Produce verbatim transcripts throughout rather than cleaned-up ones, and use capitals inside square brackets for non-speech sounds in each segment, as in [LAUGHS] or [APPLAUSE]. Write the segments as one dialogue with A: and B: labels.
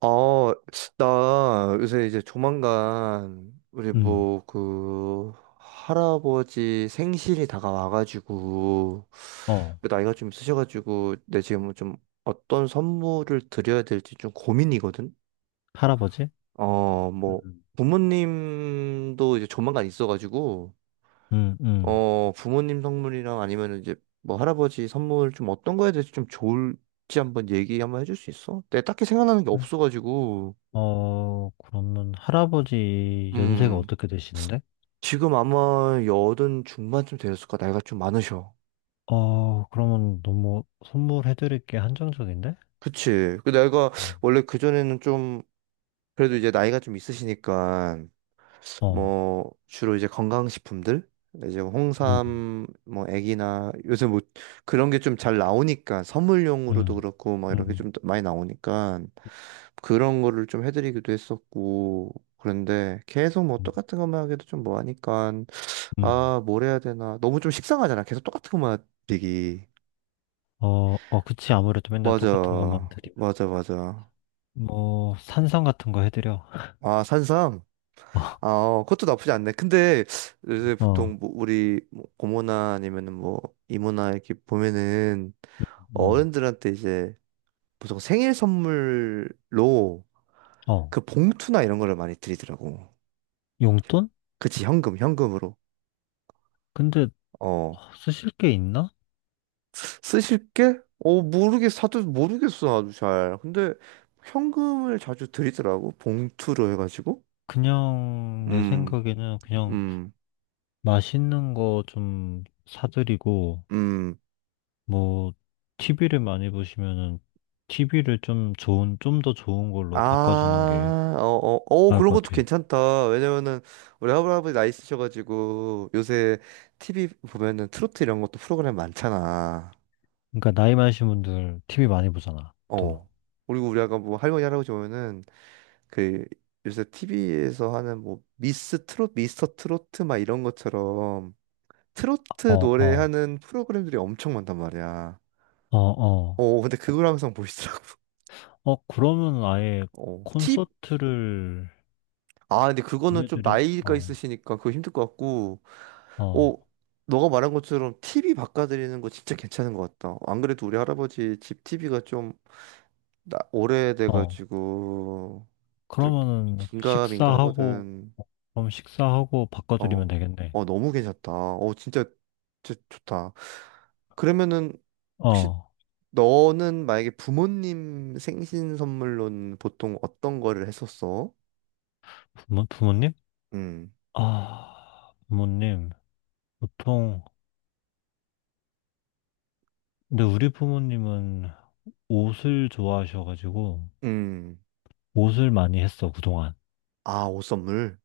A: 아, 나 요새 이제 조만간 우리
B: 음.
A: 뭐 그 할아버지 생신이 다가와가지고
B: 어,
A: 그 나이가 좀 있으셔가지고 내 지금 좀 어떤 선물을 드려야 될지 좀 고민이거든.
B: 할아버지?
A: 어, 뭐
B: 음.
A: 부모님도 이제 조만간 있어가지고
B: 음, 음.
A: 어 부모님 선물이랑 아니면 이제 뭐 할아버지 선물 좀 어떤 거에 대해서 좀 좋을지 한번 얘기 한번 해줄 수 있어? 내가 딱히 생각나는 게
B: 네.
A: 없어가지고.
B: 어, 그러면 할아버지 연세가
A: 음.
B: 어떻게 되시는데?
A: 지금 아마 여든 중반쯤 되었을까? 나이가 좀 많으셔.
B: 어, 그러면 너무 선물해드릴 게 한정적인데?
A: 그치. 그 나이가
B: 음.
A: 원래 그전에는 좀 그래도 이제 나이가 좀 있으시니까
B: 어,
A: 뭐 주로 이제 건강식품들, 이제
B: 음,
A: 홍삼 뭐 애기나, 요새 뭐 그런 게 좀 잘 나오니까 선물용으로도
B: 음,
A: 그렇고 막 이런 게
B: 음,
A: 좀 많이 나오니까 그런 거를 좀 해드리기도 했었고. 그런데 계속 뭐
B: 음,
A: 똑같은 것만 하기도 좀 뭐하니까,
B: 음.
A: 아 뭘 해야 되나. 너무 좀 식상하잖아, 계속 똑같은 것만 드리기.
B: 어, 어, 그치. 아무래도 맨날 똑같은 것만
A: 맞아,
B: 드리면.
A: 맞아, 맞아.
B: 뭐, 산성 같은 거 해드려.
A: 아, 산삼? 아,
B: [LAUGHS]
A: 어, 그것도 나쁘지 않네. 근데 요새
B: 어,
A: 보통 뭐 우리 뭐 고모나 아니면은 뭐 이모나 이렇게 보면은
B: 음,
A: 어른들한테 이제 보통 생일 선물로
B: 어,
A: 그 봉투나 이런 거를 많이 드리더라고.
B: 용돈?
A: 그치, 현금, 현금으로.
B: 근데
A: 어,
B: 어, 쓰실 게 있나?
A: 쓰실 게? 어, 모르겠어. 다들 모르겠어, 나도 잘. 근데 현금을 자주 드리더라고, 봉투로 해가지고.
B: 그냥 내
A: 음,
B: 생각에는 그냥
A: 음,
B: 맛있는 거 좀 사드리고,
A: 음.
B: 뭐, 티비를 많이 보시면은, 티비를 좀 좋은, 좀 더 좋은 걸로 바꿔주는 게
A: 아, 어, 어, 어,
B: 나을
A: 그런
B: 것
A: 것도
B: 같아.
A: 괜찮다. 왜냐면은 우리 할아버지 나이 스셔가지고 요새 티비 보면은 트로트 이런 것도 프로그램 많잖아.
B: 그러니까, 나이 많으신 분들 티비 많이 보잖아, 또.
A: 어. 그리고 우리 아까 뭐 할머니 할아버지 보면은 그 요새 티비에서 하는 뭐 미스 트롯, 미스터 트로트 막 이런 것처럼
B: 어,
A: 트로트
B: 어,
A: 노래하는 프로그램들이 엄청 많단 말이야.
B: 어, 어.
A: 어, 근데 그걸 항상 보시더라고.
B: 어, 그러면 아예
A: [LAUGHS] 어, 팁?
B: 콘서트를
A: 아, 근데 그거는 좀
B: 보내드린,
A: 나이가
B: 어,
A: 있으시니까 그거 힘들 것 같고.
B: 어,
A: 어, 너가 말한 것처럼 티비 바꿔드리는 거 진짜 괜찮은 것 같다. 안 그래도 우리 할아버지 집 티비가 좀 나-
B: 어.
A: 오래돼가지고 좀
B: 그러면은,
A: 긴가민가
B: 식사하고,
A: 하거든.
B: 그럼 식사하고 바꿔드리면
A: 어,
B: 되겠네.
A: 어 너무 괜찮다. 어 진짜 진짜 좋다. 그러면은 혹시
B: 어,
A: 너는 만약에 부모님 생신 선물로는 보통 어떤 거를 했었어?
B: 부모, 부모님?
A: 음,
B: 아, 부모님. 보통, 근데 우리 부모님은 옷을 좋아하셔가지고,
A: 음,
B: 옷을 많이 했어, 그동안.
A: 아, 옷 선물.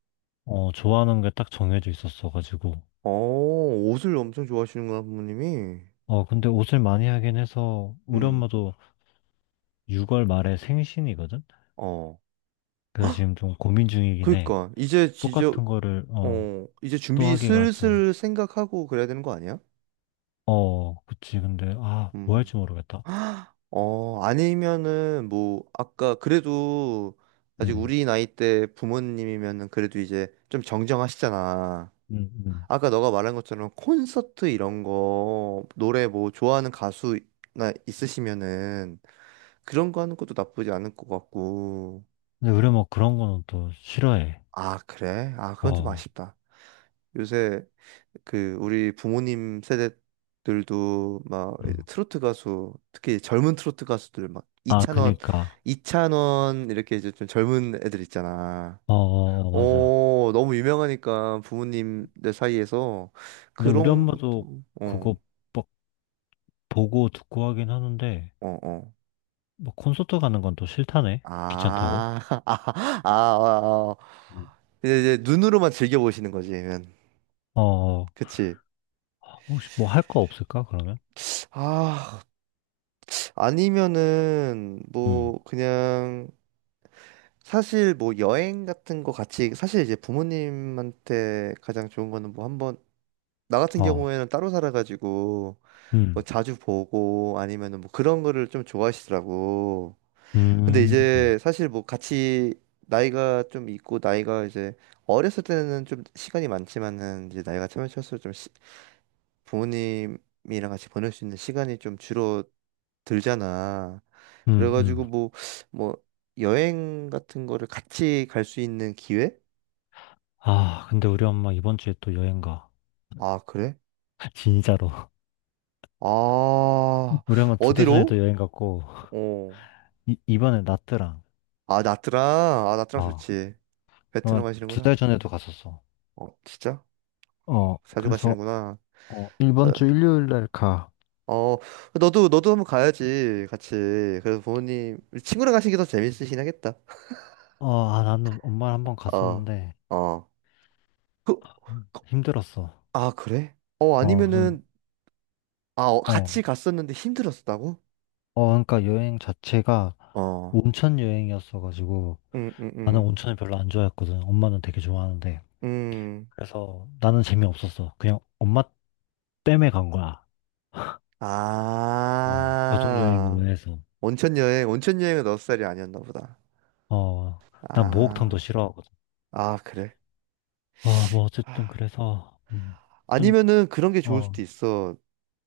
B: 어, 좋아하는 게 딱 정해져 있었어가지고.
A: 어, 옷을 엄청 좋아하시는구나, 부모님이.
B: 어, 근데 옷을 많이 하긴 해서, 우리
A: 음,
B: 엄마도 유월 말에 생신이거든?
A: 어.
B: 그래서 지금 좀 고민 중이긴 해.
A: 그러니까 이제 지저,
B: 똑같은 거를, 어,
A: 어 이제
B: 또
A: 준비
B: 하기가 좀,
A: 슬슬 생각하고 그래야 되는 거 아니야?
B: 어, 그치. 근데, 아, 뭐
A: 음.
B: 할지 모르겠다.
A: [GASPS] 어 아니면은 뭐 아까 그래도 아직
B: 음,
A: 우리 나이 때 부모님이면은 그래도 이제 좀 정정하시잖아.
B: 음, 음.
A: 아까 너가 말한 것처럼 콘서트 이런 거, 노래 뭐 좋아하는 가수나 있으시면은 그런 거 하는 것도 나쁘지 않을 것 같고.
B: 근데 우리 엄마 그런 거는 또 싫어해.
A: 아, 그래? 아, 그건 좀
B: 어,
A: 아쉽다. 요새 그 우리 부모님 세대들도 막 이제
B: 음.
A: 트로트 가수, 특히 젊은 트로트 가수들 막
B: 아,
A: 이찬원,
B: 그니까.
A: 이찬원 이렇게 이제 좀 젊은 애들 있잖아.
B: 어, 어, 어, 맞아.
A: 어 너무 유명하니까 부모님들 사이에서
B: 근데 우리
A: 그런
B: 엄마도
A: 것도
B: 그거
A: 어.
B: 막 보고 듣고 하긴 하는데,
A: 어, 어.
B: 뭐 콘서트 가는 건 또 싫다네? 귀찮다고?
A: 아, [LAUGHS] 아, 아, 아, 아.
B: 음.
A: 이제, 이제 눈으로만 즐겨보시는 거지, 그러면.
B: 어, 어.
A: 그치.
B: 혹시 뭐 할 거 없을까, 그러면?
A: 아, 아니면은,
B: 음,
A: 뭐, 그냥, 사실 뭐 여행 같은 거 같이, 사실 이제 부모님한테 가장 좋은 거는 뭐 한번, 나 같은
B: 어,
A: 경우에는 따로 살아가지고 뭐
B: 음,
A: 자주 보고 아니면은 뭐 그런 거를 좀 좋아하시더라고. 근데
B: 음,
A: 이제 사실 뭐 같이 나이가 좀 있고, 나이가 이제 어렸을 때는 좀 시간이 많지만은 이제 나이가 차면 찰수록 좀 시- 부모님이랑 같이 보낼 수 있는 시간이 좀 줄어들잖아.
B: 음, 음.
A: 그래가지고 뭐 뭐 여행 같은 거를 같이 갈 수 있는 기회?
B: 아, 근데 우리 엄마 이번 주에 또 여행 가.
A: 아, 그래?
B: [LAUGHS] 진짜로.
A: 아,
B: 우리 엄마 두 달 전에도
A: 어디로?
B: 여행 갔고,
A: 어.
B: 이, 이번에 나트랑.
A: 아, 나트랑. 아, 나트랑
B: 아,
A: 좋지. 베트남
B: 그러면 두
A: 가시는구나.
B: 달 전에도 갔었어.
A: 어, 진짜?
B: 어,
A: 자주
B: 그래서,
A: 가시는구나.
B: 어, 이번 주 일요일 날 가.
A: 어, 어, 너도, 너도 한번 가야지, 같이. 그래서 부모님, 친구랑 가시기 더 재밌으시긴 하겠다.
B: 어, 아, 나는 엄마랑 한번
A: 어,
B: 갔었는데,
A: 어. 그, 그-
B: 힘들었어.
A: 아, 그래? 어,
B: 어, 좀,
A: 아니면은, 아, 어,
B: 어,
A: 같이 갔었는데 힘들었다고?
B: 어, 그러니까 여행 자체가
A: 어,
B: 온천 여행이었어가지고
A: 응, 응,
B: 나는
A: 응.
B: 온천을 별로 안 좋아했거든. 엄마는 되게 좋아하는데.
A: 음.
B: 그래서 나는 재미없었어. 그냥 엄마 땜에 간 거야. 어, 가족
A: 아,
B: 여행으로 해서.
A: 온천 여행, 온천 여행은 너 스타일이 아니었나 보다.
B: 어, 난 목욕탕도
A: 아,
B: 싫어하거든.
A: 아, 그래.
B: 아, 뭐 어쨌든 그래서 음, 좀,
A: 아니면은 그런 게 좋을
B: 어,
A: 수도 있어.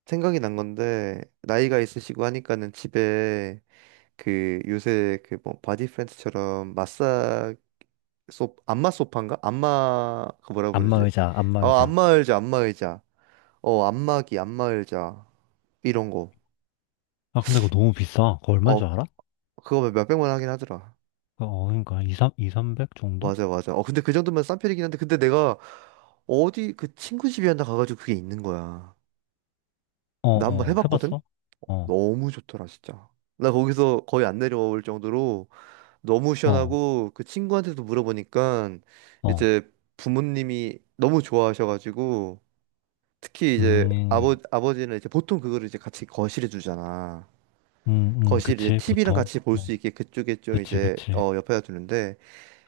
A: 생각이 난 건데, 나이가 있으시고 하니까는 집에 그 요새 그 뭐 바디 프렌즈처럼 마사, 소, 안마 소파인가? 안마, 그 뭐라 부르지?
B: 안마의자,
A: 어,
B: 안마의자.
A: 안마 의자, 안마 의자. 어, 안마기, 안마 의자. 이런 거.
B: 아, 근데 그거 너무 비싸. 그거 얼마인
A: 어,
B: 줄 알아?
A: 그거 몇백만 원 하긴 하더라.
B: 어, 그러니까 이삼 이, 삼백 정도?
A: 맞아, 맞아. 어, 근데 그 정도면 싼 편이긴 한데, 근데 내가 어디 그 친구 집이었나 가가지고 그게 있는 거야.
B: 어,
A: 나 한번
B: 어,
A: 해봤거든?
B: 해봤어? 어,
A: 너무 좋더라, 진짜. 나 거기서 거의 안 내려올 정도로 너무
B: 어,
A: 시원하고, 그 친구한테도 물어보니까
B: 어.
A: 이제 부모님이 너무 좋아하셔가지고, 특히 이제 아버,
B: 음,
A: 아버지는 이제 보통 그거를 이제 같이 거실에 두잖아.
B: 음, 음,
A: 거실 이제
B: 그치,
A: 티비랑
B: 보통.
A: 같이 볼
B: 어,
A: 수 있게 그쪽에 좀
B: 그치,
A: 이제
B: 그치.
A: 어, 옆에다 두는데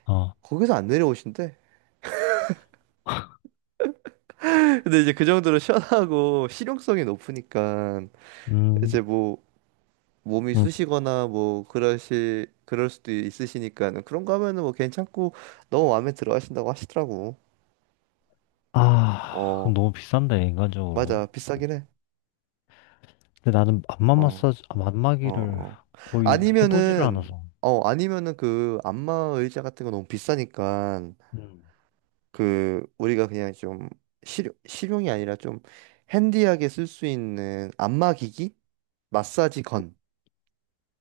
B: 어,
A: 거기서 안 내려오신대. [LAUGHS] 근데 이제 그 정도로 시원하고 실용성이 높으니까
B: 음,
A: 이제 뭐 몸이
B: 음.
A: 쑤시거나 뭐 그러실, 그럴 수도 있으시니까는 그런 거 하면은 뭐 괜찮고 너무 마음에 들어 하신다고 하시더라고.
B: 아, 그건
A: 어,
B: 너무 비싼데, 인간적으로.
A: 맞아. 비싸긴 해.
B: 근데 나는 안마
A: 어,
B: 마사지, 아,
A: 어,
B: 안마기를
A: 어.
B: 거의 해보지를
A: 아니면은
B: 않아서.
A: 어, 아니면은 그 안마 의자 같은 거 너무 비싸니까
B: 음.
A: 그 우리가 그냥 좀 실용 실용이 아니라 좀 핸디하게 쓸 수 있는 안마 기기? 마사지 건.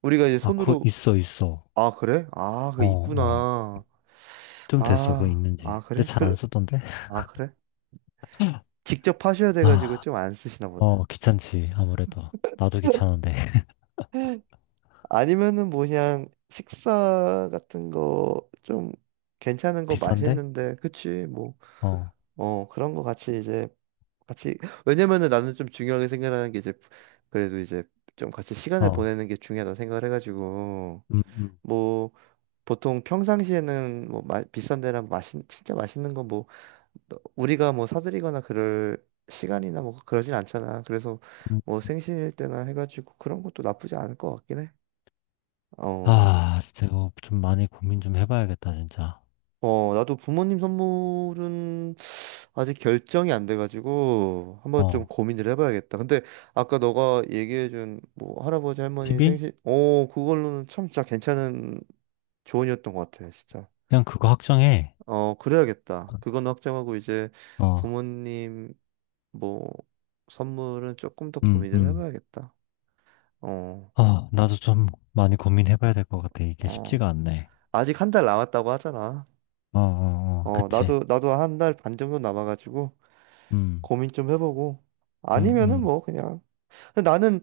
A: 우리가 이제
B: 아, 그거
A: 손으로,
B: 있어, 있어.
A: 아, 그래? 아, 그
B: 어, 어.
A: 있구나.
B: 좀 됐어, 그거
A: 아, 아,
B: 있는지. 근데
A: 그래?
B: 잘
A: 그래?
B: 안 쓰던데?
A: 아, 그래? 직접 하셔야 돼가지고
B: 아,
A: 좀 안 쓰시나
B: 어,
A: 보다.
B: 귀찮지, 아무래도. 나도 귀찮은데. [LAUGHS]
A: [LAUGHS] 아니면은 뭐 그냥 식사 같은 거 좀 괜찮은 거
B: 비싼데?
A: 맛있는데, 그치 뭐,
B: 어,
A: 어 그런 거 같이 이제 같이. [LAUGHS] 왜냐면은 나는 좀 중요하게 생각하는 게 이제, 그래도 이제 좀 같이 시간을
B: 어.
A: 보내는 게 중요하다 생각을 해가지고.
B: 음, 음.
A: 뭐 보통 평상시에는 뭐 마- 비싼 데랑 맛있, 진짜 맛있는 거뭐 너- 우리가 뭐 사드리거나 그럴 시간이나 뭐 그러진 않잖아. 그래서
B: 음.
A: 뭐 생신일 때나 해가지고 그런 것도 나쁘지 않을 것 같긴 해. 어.
B: 아, 진짜 이거 좀 많이 고민 좀 해봐야겠다, 진짜.
A: 어, 나도 부모님 선물은 아직 결정이 안 돼가지고 한번 좀
B: 어.
A: 고민을 해봐야겠다. 근데 아까 너가 얘기해준 뭐 할아버지 할머니
B: 티비?
A: 생신, 어, 그걸로는 참 진짜 괜찮은 조언이었던 것 같아, 진짜.
B: 그냥 그거 확정해.
A: 어, 그래야겠다. 그건 확정하고 이제
B: 어,
A: 부모님 뭐 선물은 조금 더
B: 음,
A: 고민을
B: 음.
A: 해봐야겠다. 어,
B: 아, 나도 좀 많이 고민해봐야 될 것 같아. 이게
A: 어.
B: 쉽지가 않네.
A: 아직 한 달 남았다고 하잖아.
B: 어, 어, 어,
A: 어,
B: 그치.
A: 나도, 나도 한 달 반 정도 남아가지고
B: 음,
A: 고민 좀 해보고.
B: 음,
A: 아니면은
B: 음.
A: 뭐, 그냥. 근데 나는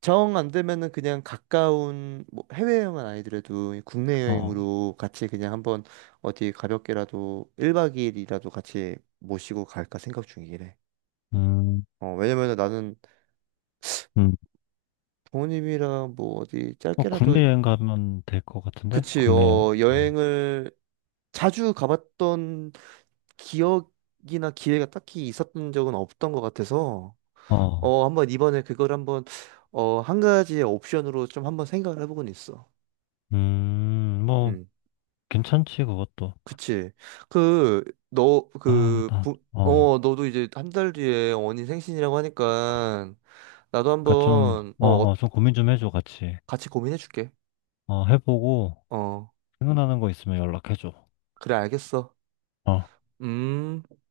A: 정 안 되면은 그냥 가까운, 뭐 해외 여행은 아니더라도 국내
B: 어,
A: 여행으로 같이 그냥 한번 어디 가볍게라도 일 박 이 일이라도 같이 모시고 갈까 생각 중이래.
B: 음,
A: 어, 왜냐면은 나는
B: 음.
A: 부모님이랑 뭐 어디
B: 어,
A: 짧게라도,
B: 국내 여행 가면 될 것 같은데?
A: 그치,
B: 국내 여행?
A: 어,
B: 어,
A: 여행을 자주 가봤던 기억이나 기회가 딱히 있었던 적은 없던 것 같아서
B: 어,
A: 어 한번 이번에 그걸 한번 어 한 가지의 옵션으로 좀 한번 생각을 해보곤 있어.
B: 음, 뭐,
A: 음,
B: 괜찮지, 그것도.
A: 그치. 그 너
B: 아,
A: 그
B: 나,
A: 부,
B: 어.
A: 어 너도 이제 한 달 뒤에 언니 생신이라고 하니까 나도
B: 그니까 좀,
A: 한번
B: 어,
A: 어
B: 어,
A: 어,
B: 좀 고민 좀 해줘, 같이.
A: 같이 고민해 줄게.
B: 어, 해보고,
A: 어
B: 생각나는 거 있으면 연락해줘.
A: 그래 알겠어.
B: 어.
A: 음.